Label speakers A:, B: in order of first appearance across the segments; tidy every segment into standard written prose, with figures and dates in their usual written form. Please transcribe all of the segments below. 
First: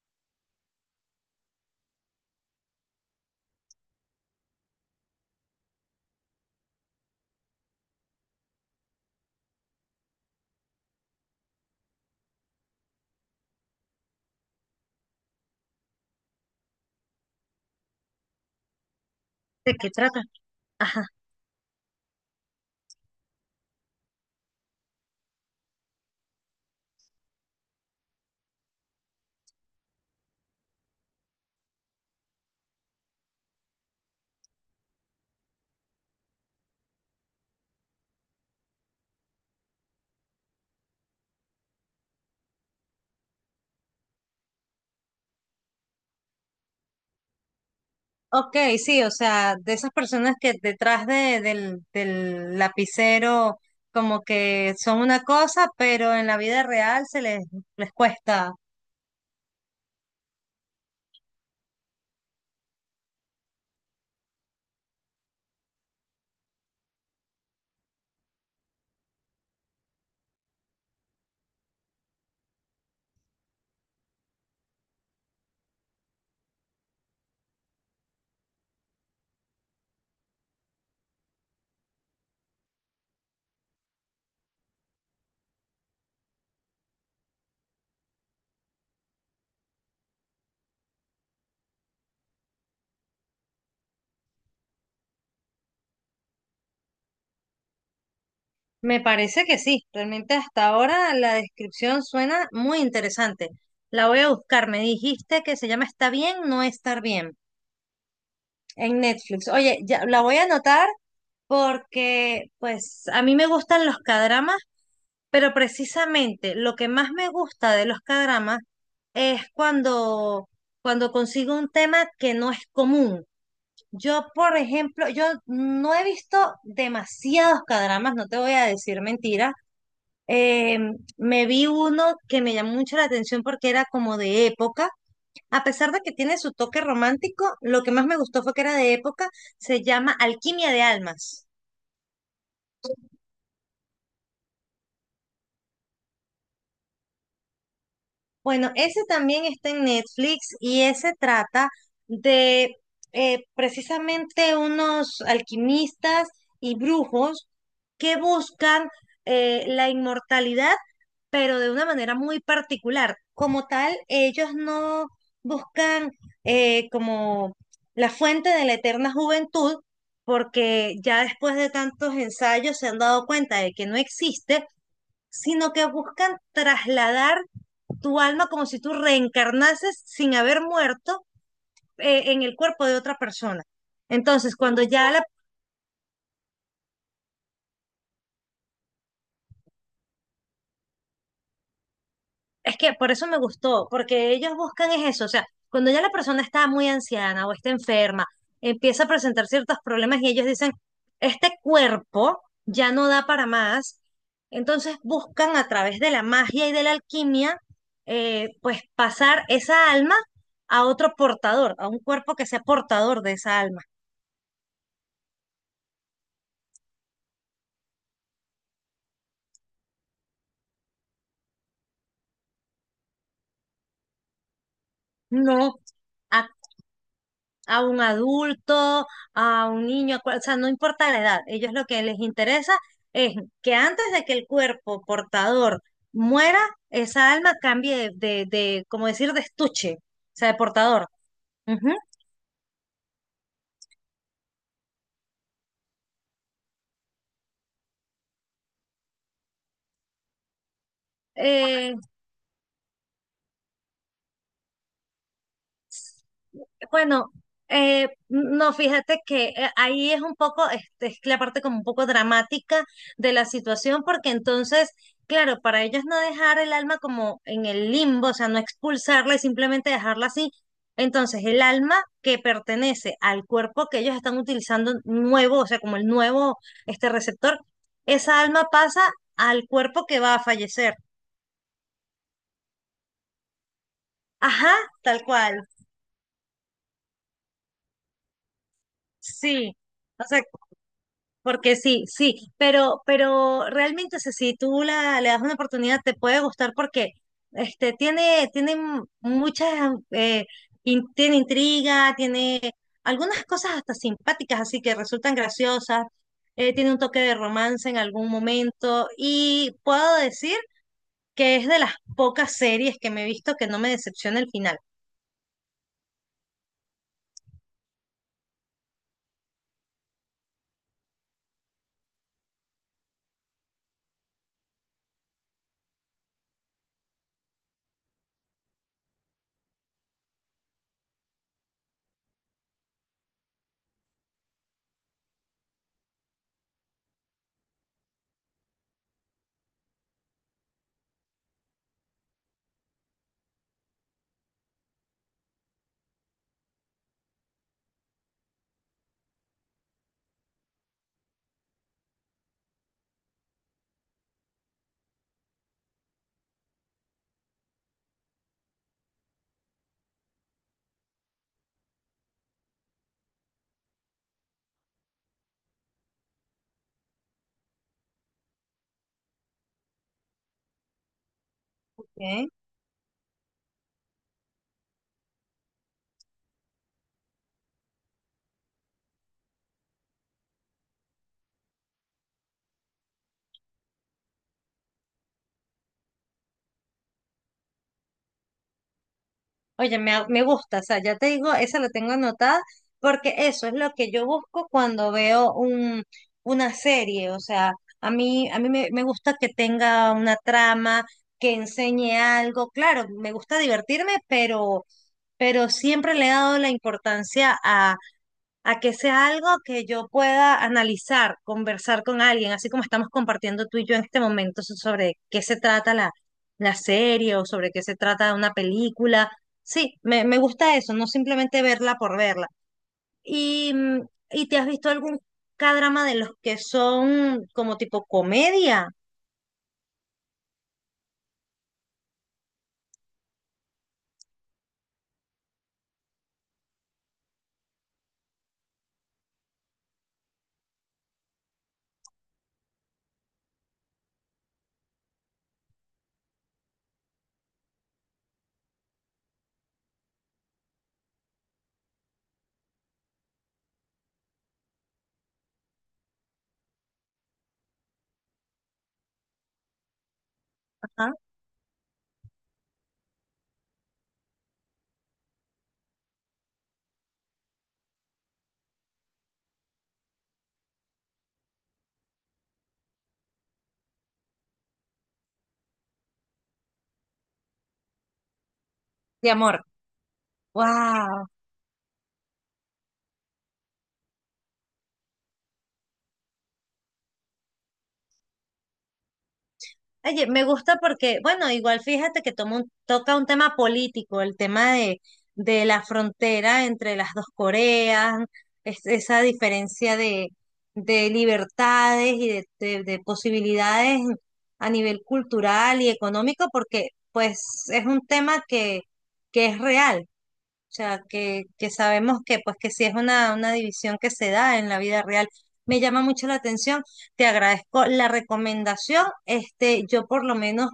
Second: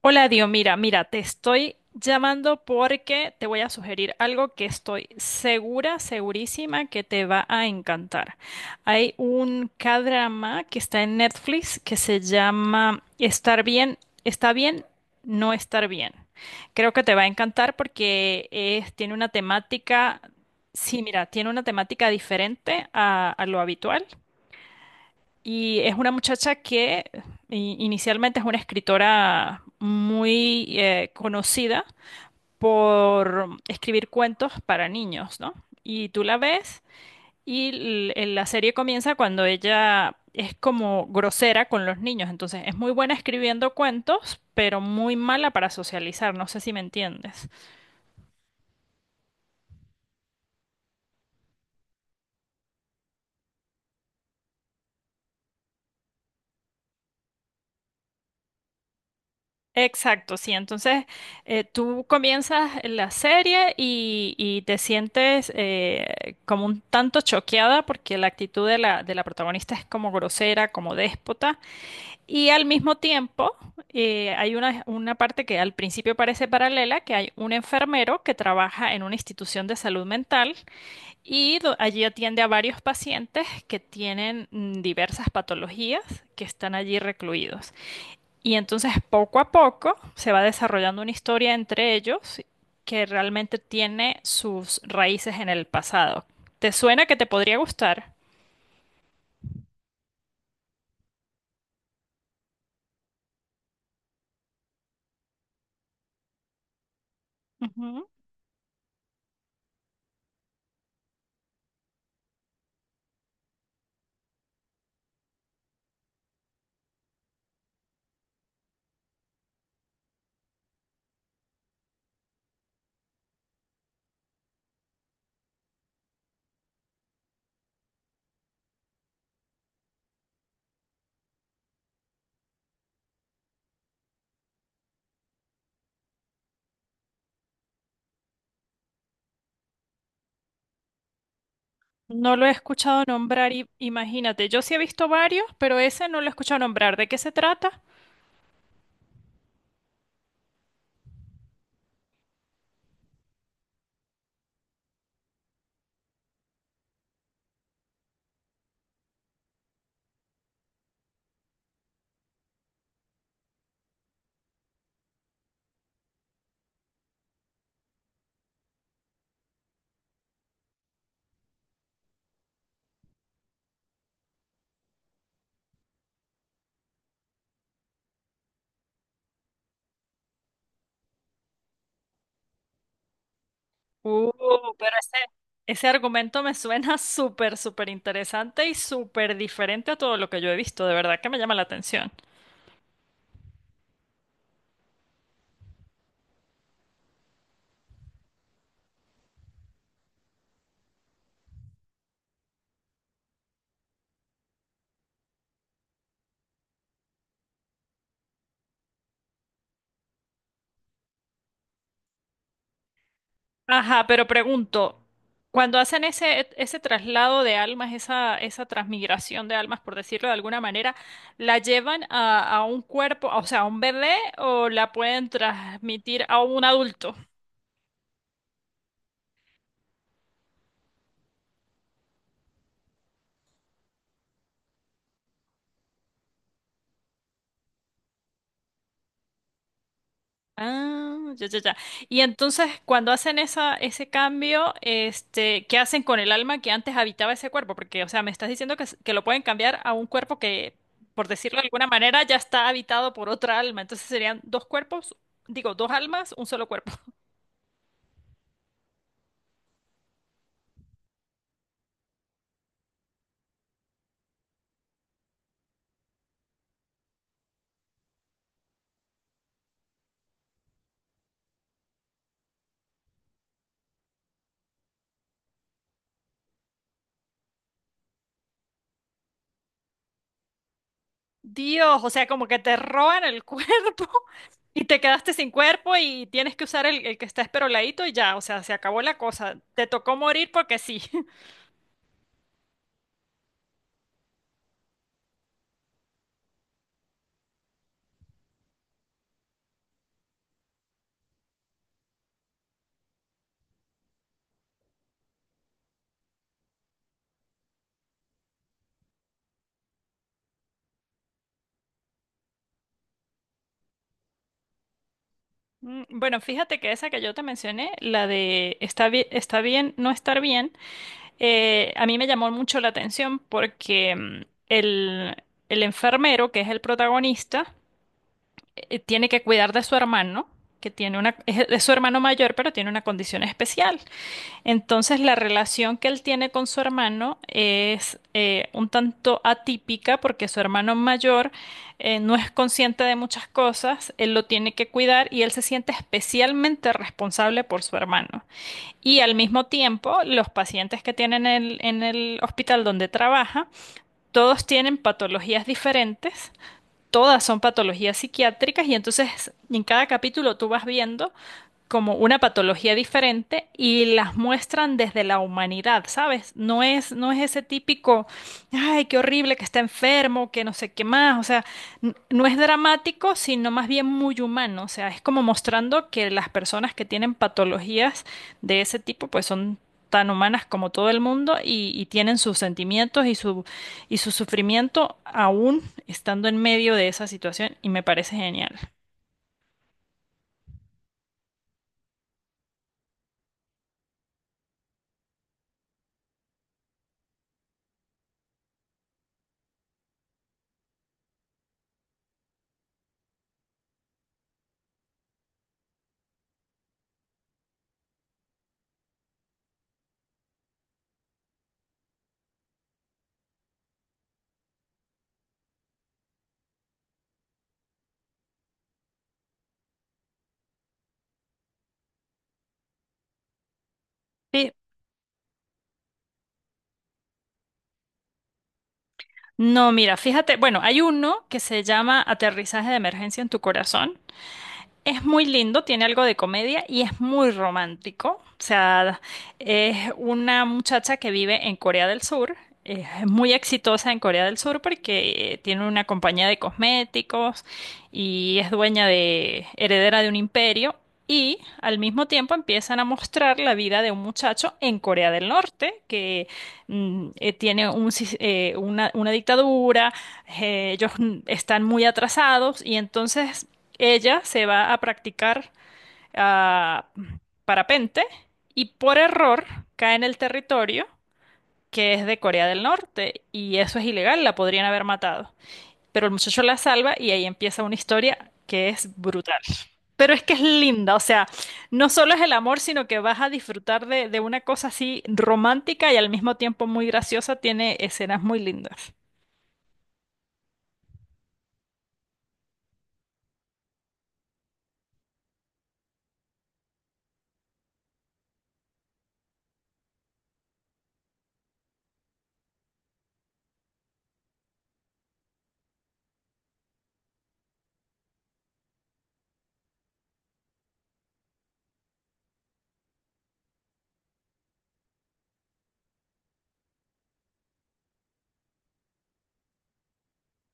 A: Hola, Dio, mira, te estoy llamando porque te voy a sugerir algo que estoy segurísima que te va a encantar. Hay un k que está en Netflix que se llama Estar bien, está bien, no estar bien. Creo que te va a encantar porque tiene una
B: ¿De qué
A: temática,
B: trata?
A: sí,
B: Ajá.
A: mira, tiene una temática diferente a lo habitual. Y es una muchacha que inicialmente es una escritora muy conocida por escribir cuentos para niños, ¿no? Y tú la ves y la serie comienza cuando ella es como grosera con los niños. Entonces es muy buena escribiendo cuentos, pero muy mala para socializar. ¿No sé si me entiendes?
B: Ok, sí, o sea, de esas personas que detrás del lapicero como que son una cosa, pero en la vida real les cuesta.
A: Exacto, sí. Entonces, tú comienzas la serie y te sientes como un tanto choqueada porque la actitud de la protagonista es como grosera, como déspota. Y al mismo tiempo, hay una parte que al principio parece paralela, que hay un enfermero que trabaja en una institución de salud mental y allí atiende a varios pacientes que tienen diversas patologías que están allí recluidos. Y entonces poco a poco se va desarrollando una historia entre ellos que realmente tiene sus raíces en el pasado. ¿Te suena que te podría gustar?
B: Me parece que sí, realmente hasta ahora la descripción suena muy interesante. La voy a buscar, me dijiste que se llama Está bien, no estar bien
A: Ujú.
B: en Netflix. Oye, ya la voy a anotar porque pues a mí me gustan los cadramas. Pero precisamente lo que más me gusta de los K-dramas es cuando consigo un tema que no es común. Yo, por ejemplo, yo no he visto demasiados K-dramas, no te voy a decir mentira. Eh, Me vi uno que me llamó mucho la atención porque era como de época. A pesar de que tiene su toque romántico, lo que más me gustó fue que era de época. Se llama Alquimia de Almas.
A: No lo he escuchado nombrar, imagínate. Yo sí he visto varios, pero ese no lo he escuchado nombrar. ¿De qué se trata?
B: Bueno, ese también está en Netflix y ese trata de precisamente unos alquimistas y brujos que buscan la inmortalidad, pero de una manera muy particular. Como tal, ellos no buscan como la fuente de la eterna juventud, porque ya después de tantos ensayos se han dado cuenta de que no existe, sino que buscan trasladar tu alma como si tú reencarnases sin haber muerto, en el cuerpo de otra persona.
A: Uh,
B: Entonces, cuando
A: pero
B: ya la...
A: ese argumento me suena súper interesante y súper diferente a todo lo que yo he visto. De verdad que me llama la atención.
B: Es que por eso me gustó, porque ellos buscan es eso, o sea, cuando ya la persona está muy anciana o está enferma, empieza a presentar ciertos problemas y ellos dicen, este cuerpo ya no da para más, entonces buscan a través de la magia y de la alquimia, pues pasar esa alma a otro portador, a un cuerpo que sea portador de esa alma,
A: Ajá, pero pregunto, cuando hacen ese traslado de almas, esa transmigración de almas, por decirlo de alguna manera, ¿la llevan a un cuerpo, o sea, a un bebé o la pueden
B: no
A: transmitir a
B: a
A: un adulto?
B: un adulto, a un niño, o sea, no importa la edad, ellos lo que les interesa es que antes de que el cuerpo portador muera, esa alma cambie de, como decir, de estuche, o sea, de portador.
A: Ah, ya, ya, ya.
B: Ujú.
A: Y entonces, cuando hacen ese cambio, este, ¿qué hacen con el alma que antes habitaba ese cuerpo? Porque, o sea, me estás diciendo que, que lo pueden cambiar a un cuerpo que, por decirlo de alguna
B: Eh,
A: manera, ya está habitado por otra alma. Entonces serían dos cuerpos, digo, dos almas, un solo cuerpo.
B: Bueno, no, fíjate que ahí es un poco, este, es la parte como un poco dramática de la situación, porque entonces, claro, para ellos no dejar el alma como en el limbo, o sea, no expulsarla y simplemente dejarla así. Entonces, el alma que pertenece al cuerpo que ellos están utilizando nuevo, o sea, como el nuevo, este receptor, esa alma pasa al cuerpo que va a fallecer.
A: Dios, o sea, como que te roban el cuerpo
B: Ajá,
A: y te
B: tal
A: quedaste sin
B: cual.
A: cuerpo y tienes que usar el que está esperoladito y ya, o sea, se acabó la cosa.
B: Sí.
A: Te tocó
B: O sea.
A: morir porque sí.
B: Porque sí, pero realmente o sea, si le das una oportunidad te puede gustar porque este, tiene muchas, eh, tiene intriga, tiene algunas cosas hasta simpáticas, así que resultan graciosas, tiene un toque de romance en algún momento y puedo decir que es de las pocas series que me he visto que no me decepciona el final.
A: Mm, bueno, fíjate que esa que yo te mencioné, la de está bien no estar bien, a mí me llamó mucho la atención porque el, el enfermero, que es el protagonista, tiene que cuidar de su hermano, que tiene una, es su hermano mayor, pero tiene una condición especial. Entonces, la relación que él tiene con su hermano es un tanto atípica porque su hermano mayor, no es consciente de muchas cosas, él lo tiene que cuidar y él se siente especialmente responsable por su hermano. Y al mismo tiempo, los pacientes que tienen en el hospital donde trabaja, todos tienen patologías diferentes. Todas son patologías psiquiátricas y entonces en cada capítulo tú vas viendo como una patología diferente y las muestran desde la humanidad, ¿sabes? No es ese típico, ay, qué horrible que está enfermo, que no sé qué más, o sea, no
B: ¿Ok?
A: es dramático, sino más bien muy humano, o sea, es como mostrando que las personas que tienen patologías de ese tipo, pues son tan humanas como todo el mundo y tienen sus sentimientos y y su sufrimiento aún estando en medio de esa situación y me parece genial.
B: Oye, me gusta, o sea, ya te digo, esa la tengo anotada porque eso es lo que yo busco cuando veo una serie, o sea, a mí me gusta que tenga una trama, que enseñe algo, claro, me gusta divertirme, pero siempre le he dado la importancia a que sea algo que yo pueda analizar, conversar con alguien, así como estamos compartiendo tú y yo en este momento sobre qué se trata la serie o sobre qué se trata una película. Sí, me gusta eso, no simplemente verla por verla. ¿Y, mm, ¿y te has
A: Sí.
B: visto algún K-drama de los que son como tipo comedia?
A: No, mira, fíjate, bueno, hay uno que se llama Aterrizaje de Emergencia en tu Corazón. Es muy lindo, tiene algo de comedia y es muy romántico. O sea, es una muchacha que vive en Corea del Sur. Es muy exitosa en Corea del Sur porque, tiene una compañía de cosméticos y es dueña de, heredera de un imperio. Y al mismo tiempo empiezan a mostrar la vida de un muchacho en Corea del Norte que, tiene un una dictadura, ellos
B: Ajá.
A: están muy atrasados y entonces ella se va a practicar, ah, parapente y por error cae en el territorio que es de Corea del Norte y eso es ilegal, la podrían haber matado. Pero el muchacho la salva y ahí empieza una historia que es
B: De
A: brutal.
B: amor.
A: Pero es que es linda, o
B: ¡Wow!
A: sea, no solo es el amor, sino que vas a disfrutar de una cosa así romántica y al mismo tiempo muy graciosa, tiene escenas muy lindas.
B: Oye, me gusta porque, bueno, igual fíjate que toca un tema político, el tema de la frontera entre las dos Coreas, esa diferencia de libertades y de posibilidades a nivel cultural y económico, porque pues es un tema que es real. O sea, que sabemos que, pues, que sí es una división que se da en la vida real. Me llama mucho la atención. Te agradezco la recomendación. Este, yo por lo menos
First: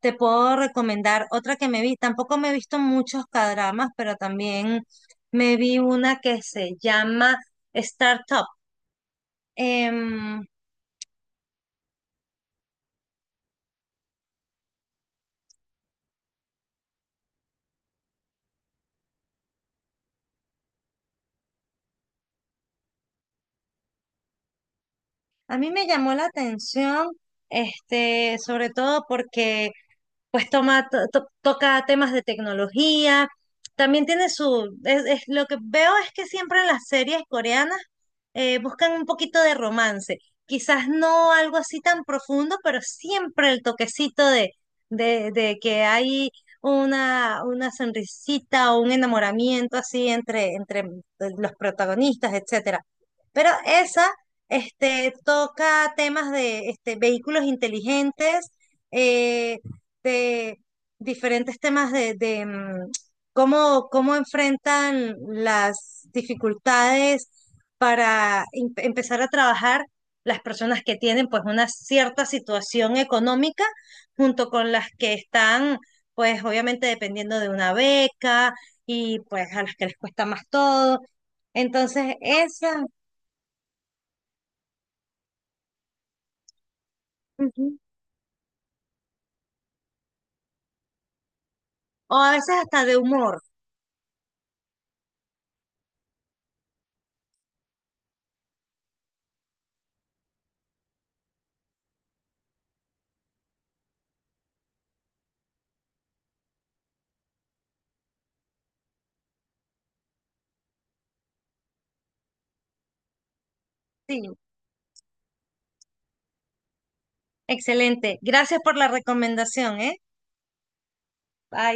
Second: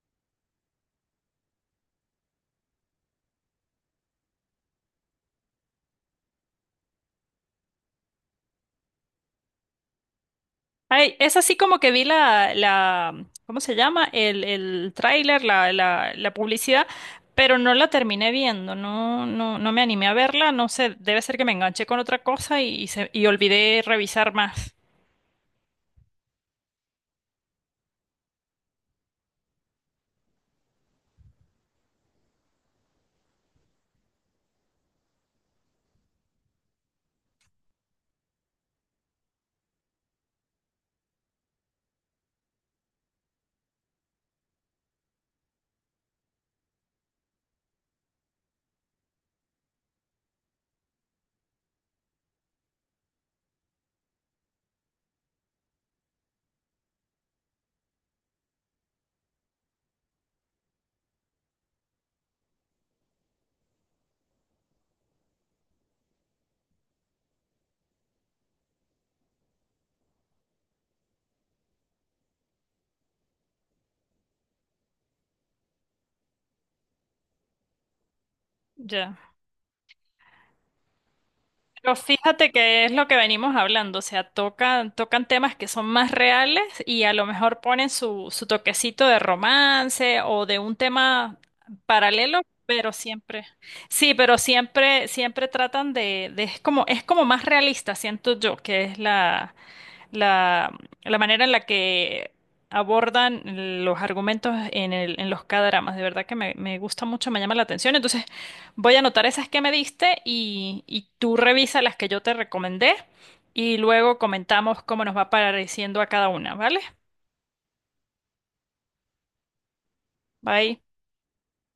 B: te puedo recomendar otra que me vi. Tampoco me he visto muchos cadramas, pero también me vi una que se llama Startup. Em,
A: Ay, es así como que vi ¿cómo se llama? El tráiler, la publicidad, pero no la terminé viendo, no, no, no me animé a verla, no sé, debe ser que me enganché con otra cosa y, se, y olvidé revisar más.
B: a mí me llamó la atención, este, sobre todo porque pues toca temas de tecnología. También tiene lo que veo es que siempre en las series coreanas buscan un poquito de romance. Quizás no algo así tan profundo, pero siempre el toquecito de que hay una sonrisita o un enamoramiento así entre los protagonistas, etcétera. Pero esa, este, toca temas de este, vehículos inteligentes. eh, de diferentes temas de, cómo enfrentan las dificultades para empezar a trabajar las personas que tienen pues una cierta situación económica junto con las que están pues obviamente dependiendo de una beca
A: Ya.
B: y pues a las que les cuesta más todo.
A: Pero
B: Entonces,
A: fíjate
B: esa,
A: que es lo que venimos hablando, o sea, tocan, tocan temas que son más reales y a lo mejor
B: ujú,
A: ponen su toquecito de romance o de un tema
B: o a
A: paralelo,
B: veces hasta
A: pero
B: de humor,
A: siempre, sí, pero siempre, siempre tratan es como más realista, siento yo, que es la, la manera en la que abordan los argumentos en en los K-dramas. De verdad que me gusta mucho, me llama la atención. Entonces voy a anotar esas que me diste y tú revisa las que yo te recomendé y luego
B: sí,
A: comentamos cómo nos va pareciendo a cada una, ¿vale?
B: excelente. Gracias por la recomendación, ¿eh?
A: Bye.
B: Bye.